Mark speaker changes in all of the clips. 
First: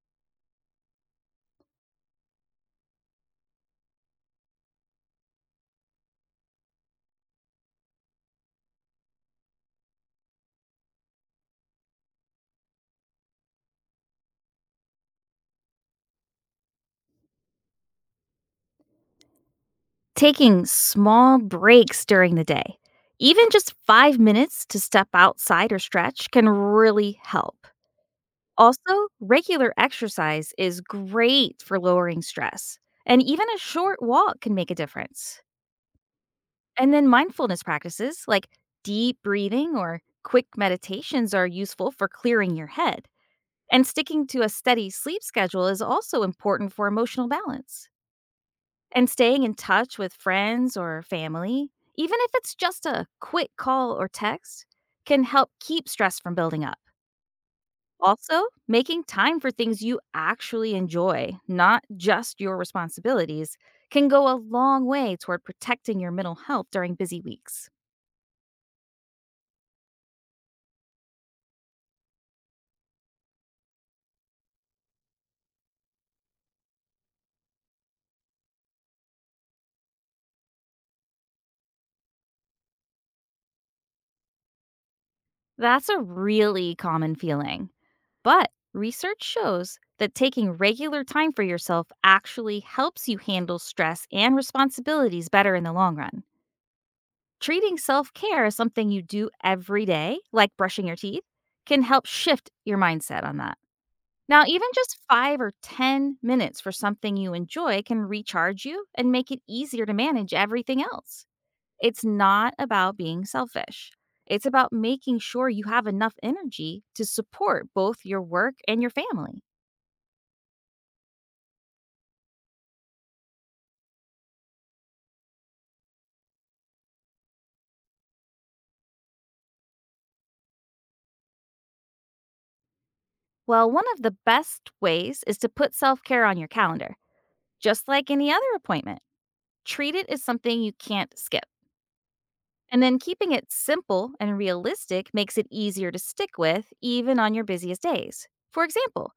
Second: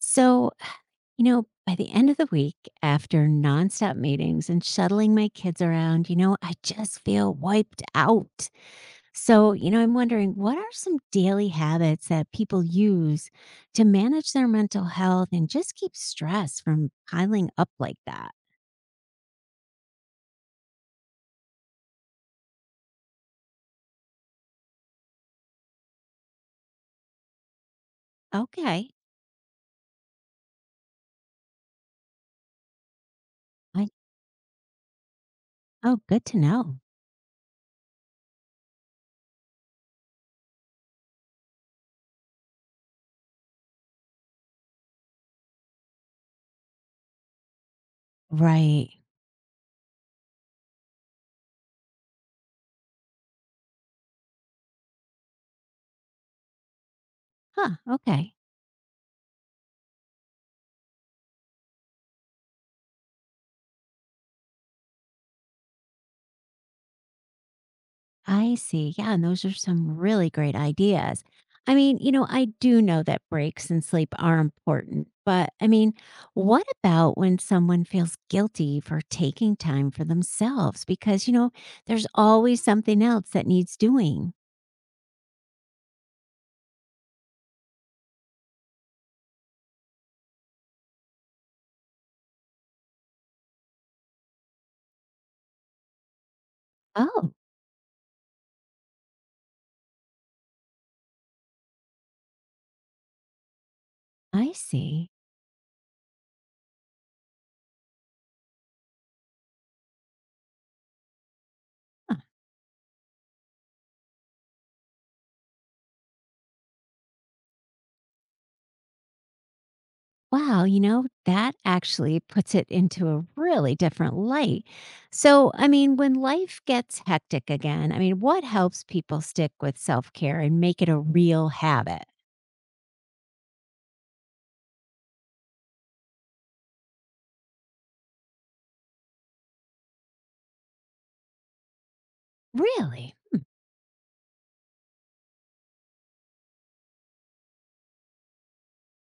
Speaker 1: So, by the end of the week, after nonstop meetings and shuttling my kids around, I just feel wiped out. I'm wondering, what are some daily habits that people use to manage their mental health and just keep stress from piling up like that?
Speaker 2: Taking small breaks during the day, even just 5 minutes to step outside or stretch, can really help.
Speaker 1: Okay.
Speaker 2: Also, regular exercise is great for lowering stress, and even a
Speaker 1: I,
Speaker 2: short walk can make a difference.
Speaker 1: oh, good to know.
Speaker 2: And then mindfulness practices like deep breathing or quick meditations are useful for clearing your head. And sticking to a steady sleep schedule is also important for emotional balance.
Speaker 1: Right.
Speaker 2: And staying in touch with friends or family, even if it's just a quick call or text, can help keep stress from building up.
Speaker 1: Huh. Okay.
Speaker 2: Also, making time for things you actually enjoy, not just your responsibilities, can go a long way toward protecting your mental health during busy weeks.
Speaker 1: I see. Yeah, and those are some really great ideas. I mean, I do know that breaks and sleep are important, but I mean, what about when someone feels guilty for taking time for themselves? Because, there's always something else that needs doing.
Speaker 2: That's a really common feeling. But research shows that taking regular time for yourself actually helps you handle stress and responsibilities better in the long run.
Speaker 1: Oh,
Speaker 2: Treating self care as something you do every day, like brushing your teeth, can help shift your mindset on that. Now,
Speaker 1: I
Speaker 2: even just
Speaker 1: see.
Speaker 2: 5 or 10 minutes for something you enjoy can recharge you and make it easier to manage everything else. It's not about being selfish. It's about making sure you have enough energy to support both your work and your family.
Speaker 1: Wow, that actually puts it into a really different light. So, I mean, when life gets hectic again, I mean, what helps people stick with self care and make it a real habit?
Speaker 2: Well, one of the best ways is to put self care on your calendar, just like any other appointment. Treat it as something you can't skip. And then
Speaker 1: Really?
Speaker 2: keeping it simple and realistic makes it easier to stick with, even on your busiest days. For example,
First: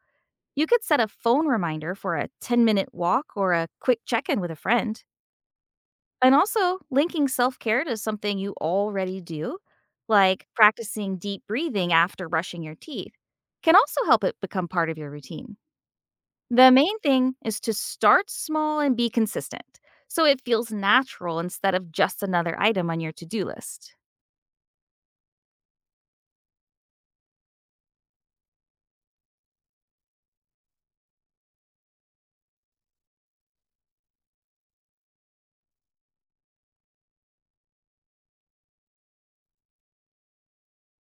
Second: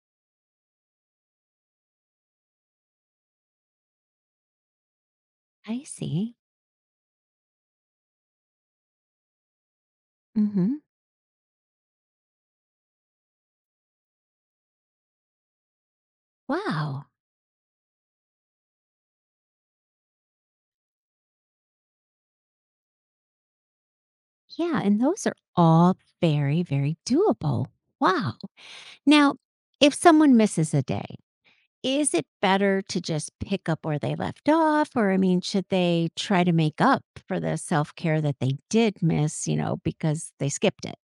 Speaker 2: you could set a phone reminder for a 10-minute walk or a quick check in with a friend.
Speaker 1: I
Speaker 2: And
Speaker 1: see.
Speaker 2: also linking self-care to something you already do, like
Speaker 1: Hmm.
Speaker 2: practicing deep breathing after brushing your teeth, can also help it become part of your routine. The main
Speaker 1: Wow.
Speaker 2: thing is to start small and be consistent, so it feels natural instead of just another item on your to-do list.
Speaker 1: Yeah. And those are all very, very doable. Wow. Now, if someone misses a day, is it better to just pick up where they left off? Or, I mean, should they try to make up for the self care that they did miss, because they skipped it?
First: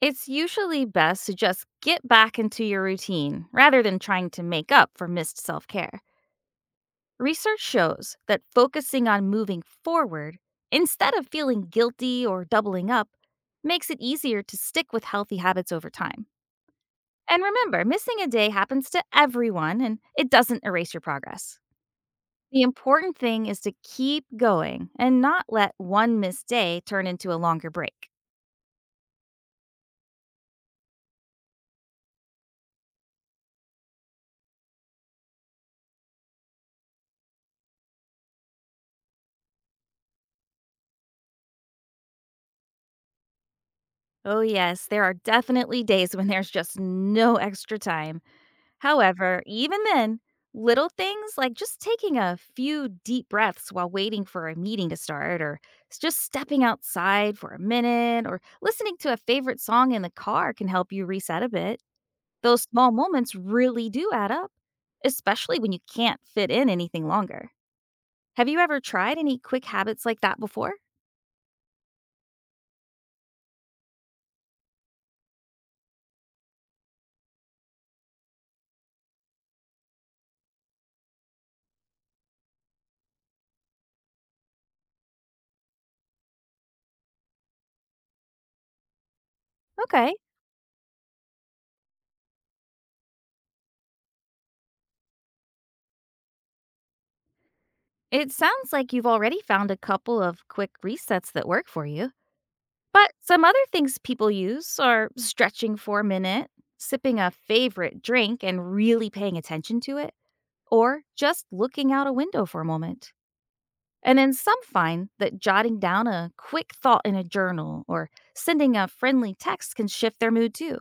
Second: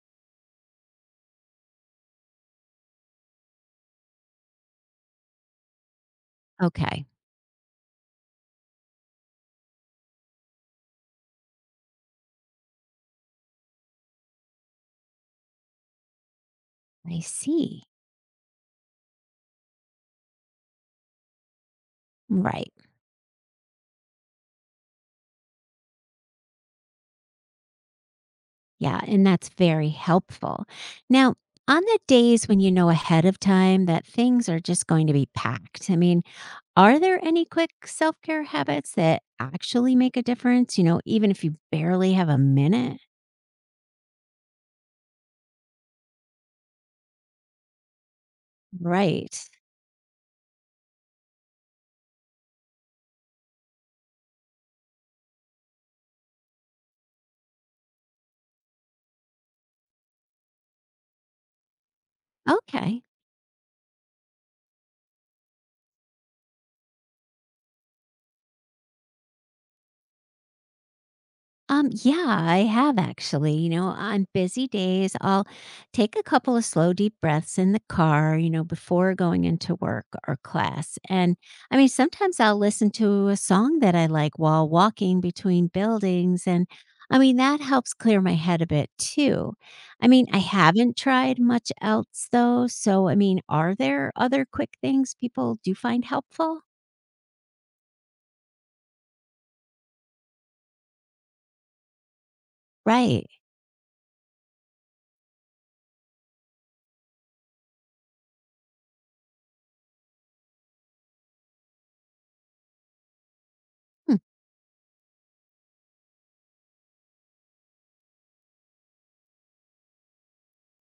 Speaker 2: It's usually best to just get back into your routine rather than trying to make up for missed self-care.
Speaker 1: Okay,
Speaker 2: Research shows that focusing on moving forward instead of feeling guilty or doubling up makes it easier to stick with healthy habits over time.
Speaker 1: I
Speaker 2: And remember,
Speaker 1: see.
Speaker 2: missing a day happens to everyone and it doesn't erase your progress. The
Speaker 1: Right.
Speaker 2: important thing is to keep going and not let one missed day turn into a longer break.
Speaker 1: Yeah. And that's very helpful. Now, on the days when you know ahead of time that things are just going to be packed, I mean, are there any quick self care habits that actually make a difference, even if you barely have a minute?
Speaker 2: Oh, yes, there are definitely days when there's just no extra time.
Speaker 1: Right.
Speaker 2: However, even then, little things like just taking a few deep breaths while waiting for a meeting to start, or just stepping outside for a minute, or listening to a favorite song in the car can help you reset a bit. Those small
Speaker 1: Okay.
Speaker 2: moments really do add up, especially when you can't fit in anything longer. Have you ever tried any quick habits like that before?
Speaker 1: Yeah, I have actually. On busy days, I'll take a couple of slow, deep breaths in the car, before going into work or class. And I mean, sometimes I'll listen to a song that I like while walking between buildings. And I mean, that helps clear my head a bit too. I
Speaker 2: Okay.
Speaker 1: mean, I haven't tried much else though. So, I mean, are there other quick things people do find helpful?
Speaker 2: It sounds like you've already found a couple of quick resets that work for you. But
Speaker 1: Right.
Speaker 2: some other things people use are stretching for a minute, sipping a favorite drink and really paying attention to it, or just looking out a window for a moment.
Speaker 1: Hmm,
Speaker 2: And then some find that jotting down a quick thought in a journal or sending a friendly text can shift their mood too.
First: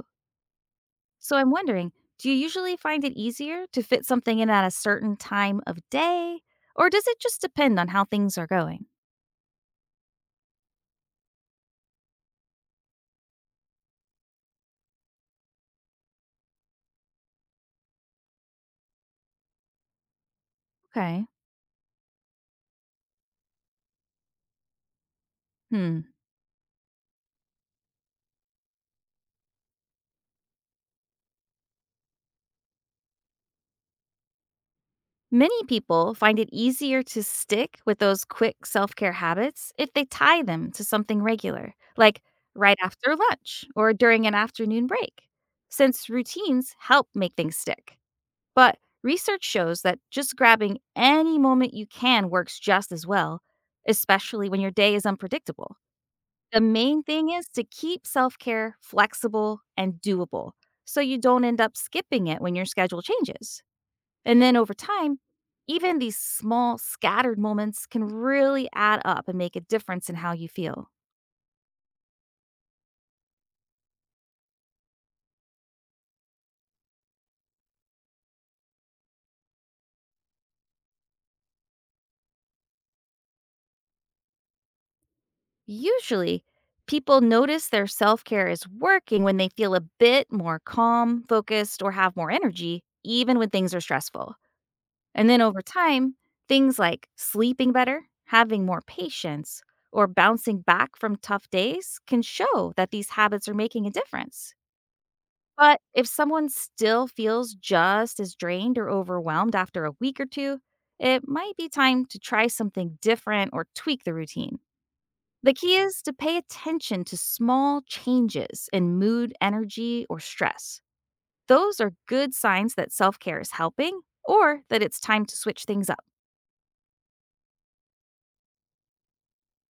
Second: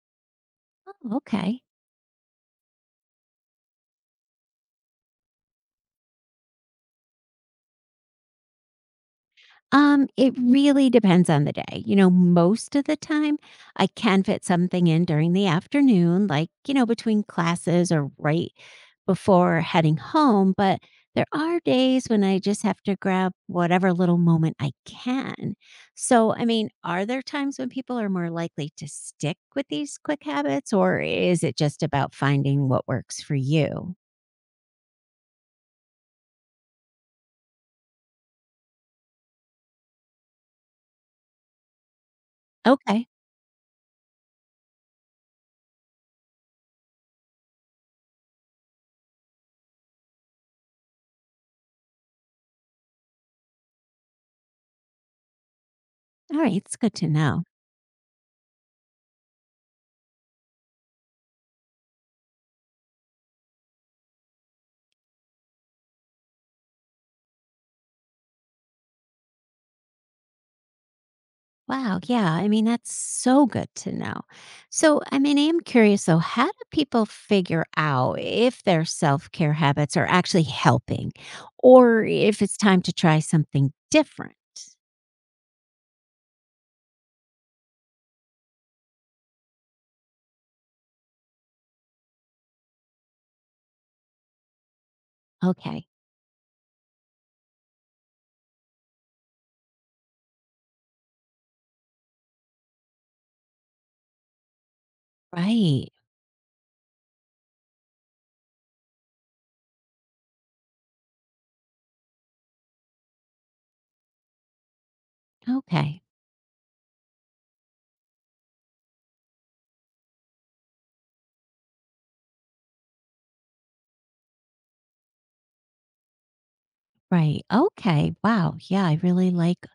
Speaker 2: So I'm
Speaker 1: okay.
Speaker 2: wondering, do you usually find it easier to fit something in at a certain time of day, or does it just depend on how things are going?
Speaker 1: It really depends on the day. Most of the time I can fit something in during the afternoon, like, between classes or right before heading home. But
Speaker 2: Okay.
Speaker 1: there are days when I just have to grab whatever little moment I can.
Speaker 2: Hmm.
Speaker 1: So, I mean, are there times when people are more likely to stick with these quick habits, or is it just about finding what works for you?
Speaker 2: Many people find it easier to stick with those quick self care habits if they tie them to something regular, like right
Speaker 1: Okay.
Speaker 2: after lunch or during an afternoon break, since routines help make things stick. But research shows that just grabbing any moment you can works just as well, especially when your day is unpredictable.
Speaker 1: All right.
Speaker 2: The
Speaker 1: It's good
Speaker 2: main
Speaker 1: to
Speaker 2: thing
Speaker 1: know.
Speaker 2: is to keep self care flexible and doable so you don't end up skipping it when your schedule changes. And then over time, even these small, scattered moments can really add up and make a difference in how you feel.
Speaker 1: Wow, yeah, I mean, that's so good to know. So, I mean, I am curious though, how do people figure out if their self care habits are actually helping or if it's time to try something different?
Speaker 2: Usually, people notice their self care is working when they feel a bit more calm, focused, or have more energy, even when things are stressful. And then over
Speaker 1: Okay,
Speaker 2: time, things like sleeping better, having more patience, or bouncing back from tough days can show that these habits are making a difference. But
Speaker 1: right.
Speaker 2: if someone still feels just as drained or overwhelmed after a week or two, it might be time to try something different or tweak the routine. The key is
Speaker 1: Okay,
Speaker 2: to pay attention to small changes in mood, energy, or stress. Those are good signs that self care is helping or that it's time to switch things up.
Speaker 1: right. Okay, wow. Yeah, I really like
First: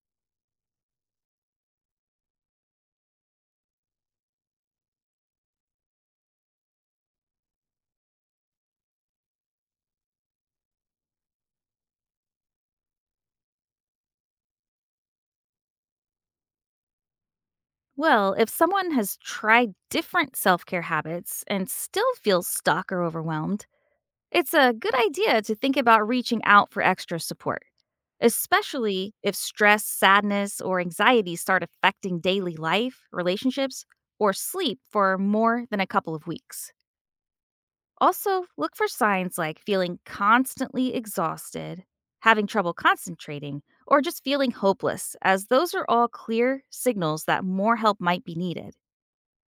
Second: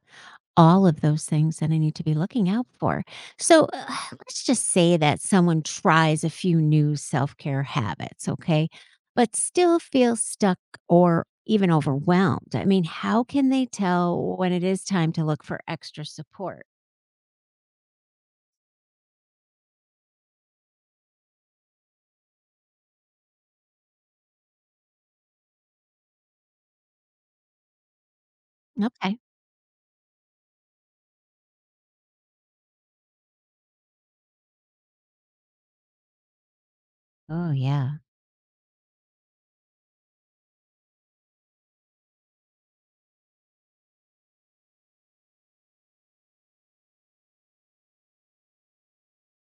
Speaker 1: all of those things that I need to be looking out for. So let's just say that someone tries a few new self care habits, okay, but still feels stuck or even overwhelmed. I mean, how can they tell when it is time to look for extra support?
Speaker 2: Well, if someone has tried different self care habits and still feels stuck or overwhelmed, it's a good idea to think about reaching out for extra support, especially
Speaker 1: Okay.
Speaker 2: if stress, sadness, or anxiety start affecting daily life, relationships, or sleep for more than a couple of weeks.
Speaker 1: Oh, yeah.
Speaker 2: Also, look for signs like feeling constantly exhausted, having trouble concentrating, or just feeling hopeless, as those are all clear signals that more help might be needed.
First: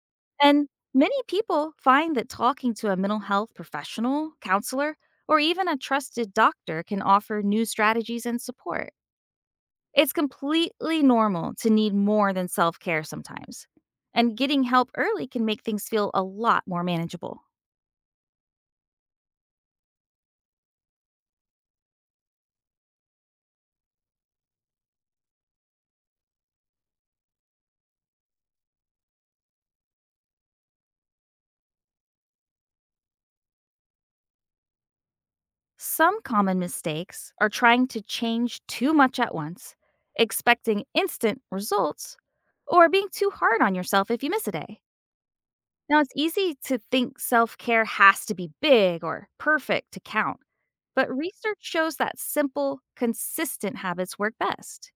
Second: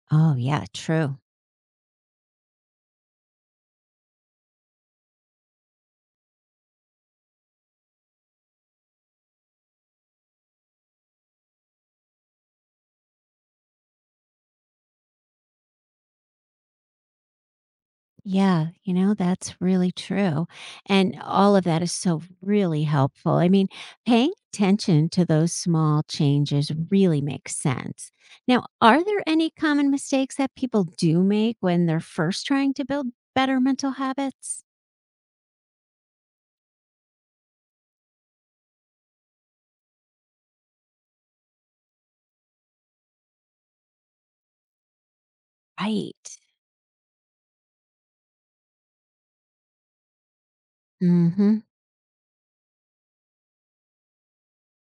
Speaker 1: Oh, yeah.
Speaker 2: And many
Speaker 1: True.
Speaker 2: people find that talking to a mental health professional, counselor, or even a trusted doctor can offer new strategies and support. It's completely normal to need more than self care sometimes. And getting help early can make things feel a lot more manageable.
Speaker 1: Yeah, that's really true. And all of that is so really helpful. I mean, paying attention to those small changes really makes sense. Now, are there any common mistakes that people do make when they're first trying to build better mental habits?
Speaker 2: Some common mistakes are trying to change too much at once, expecting instant results, or being too hard on yourself if you miss a day. Now, it's
Speaker 1: Right.
Speaker 2: easy to think self care has to be big or perfect to count, but
Speaker 1: Mm-hmm.
Speaker 2: research shows that simple, consistent habits work best.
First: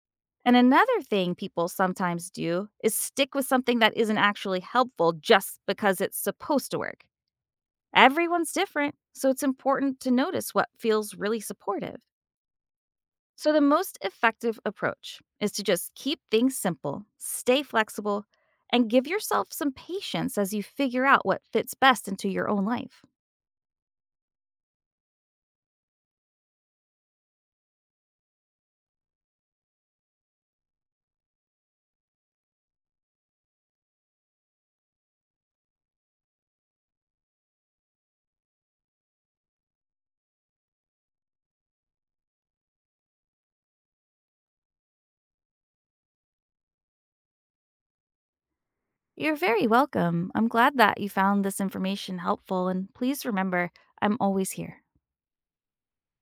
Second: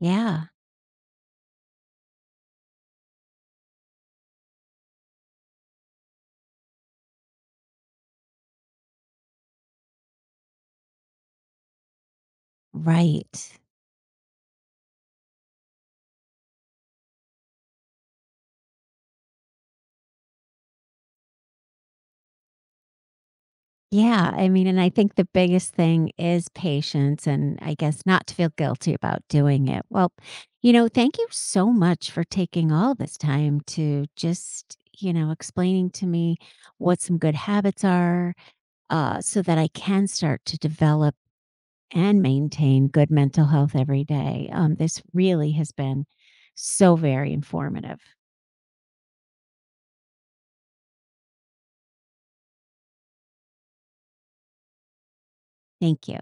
Speaker 1: Yeah,
Speaker 2: And another thing people sometimes do is stick with something that isn't actually helpful just because it's supposed to work. Everyone's different, so it's important to notice what feels really supportive.
Speaker 1: right.
Speaker 2: So, the most effective approach is to just keep things simple, stay flexible, and give yourself some patience as you figure out what fits best into your own life.
Speaker 1: Yeah, I mean, and I think the biggest thing is patience and I guess not to feel guilty about doing it. Well, thank you so much for taking all this time to just, explaining to me what some good habits are so that I can start to develop and maintain good mental health every day. This really has been so very informative.
Speaker 2: You're very welcome. I'm glad that you found this information helpful, and please remember, I'm always here.
Speaker 1: Thank you.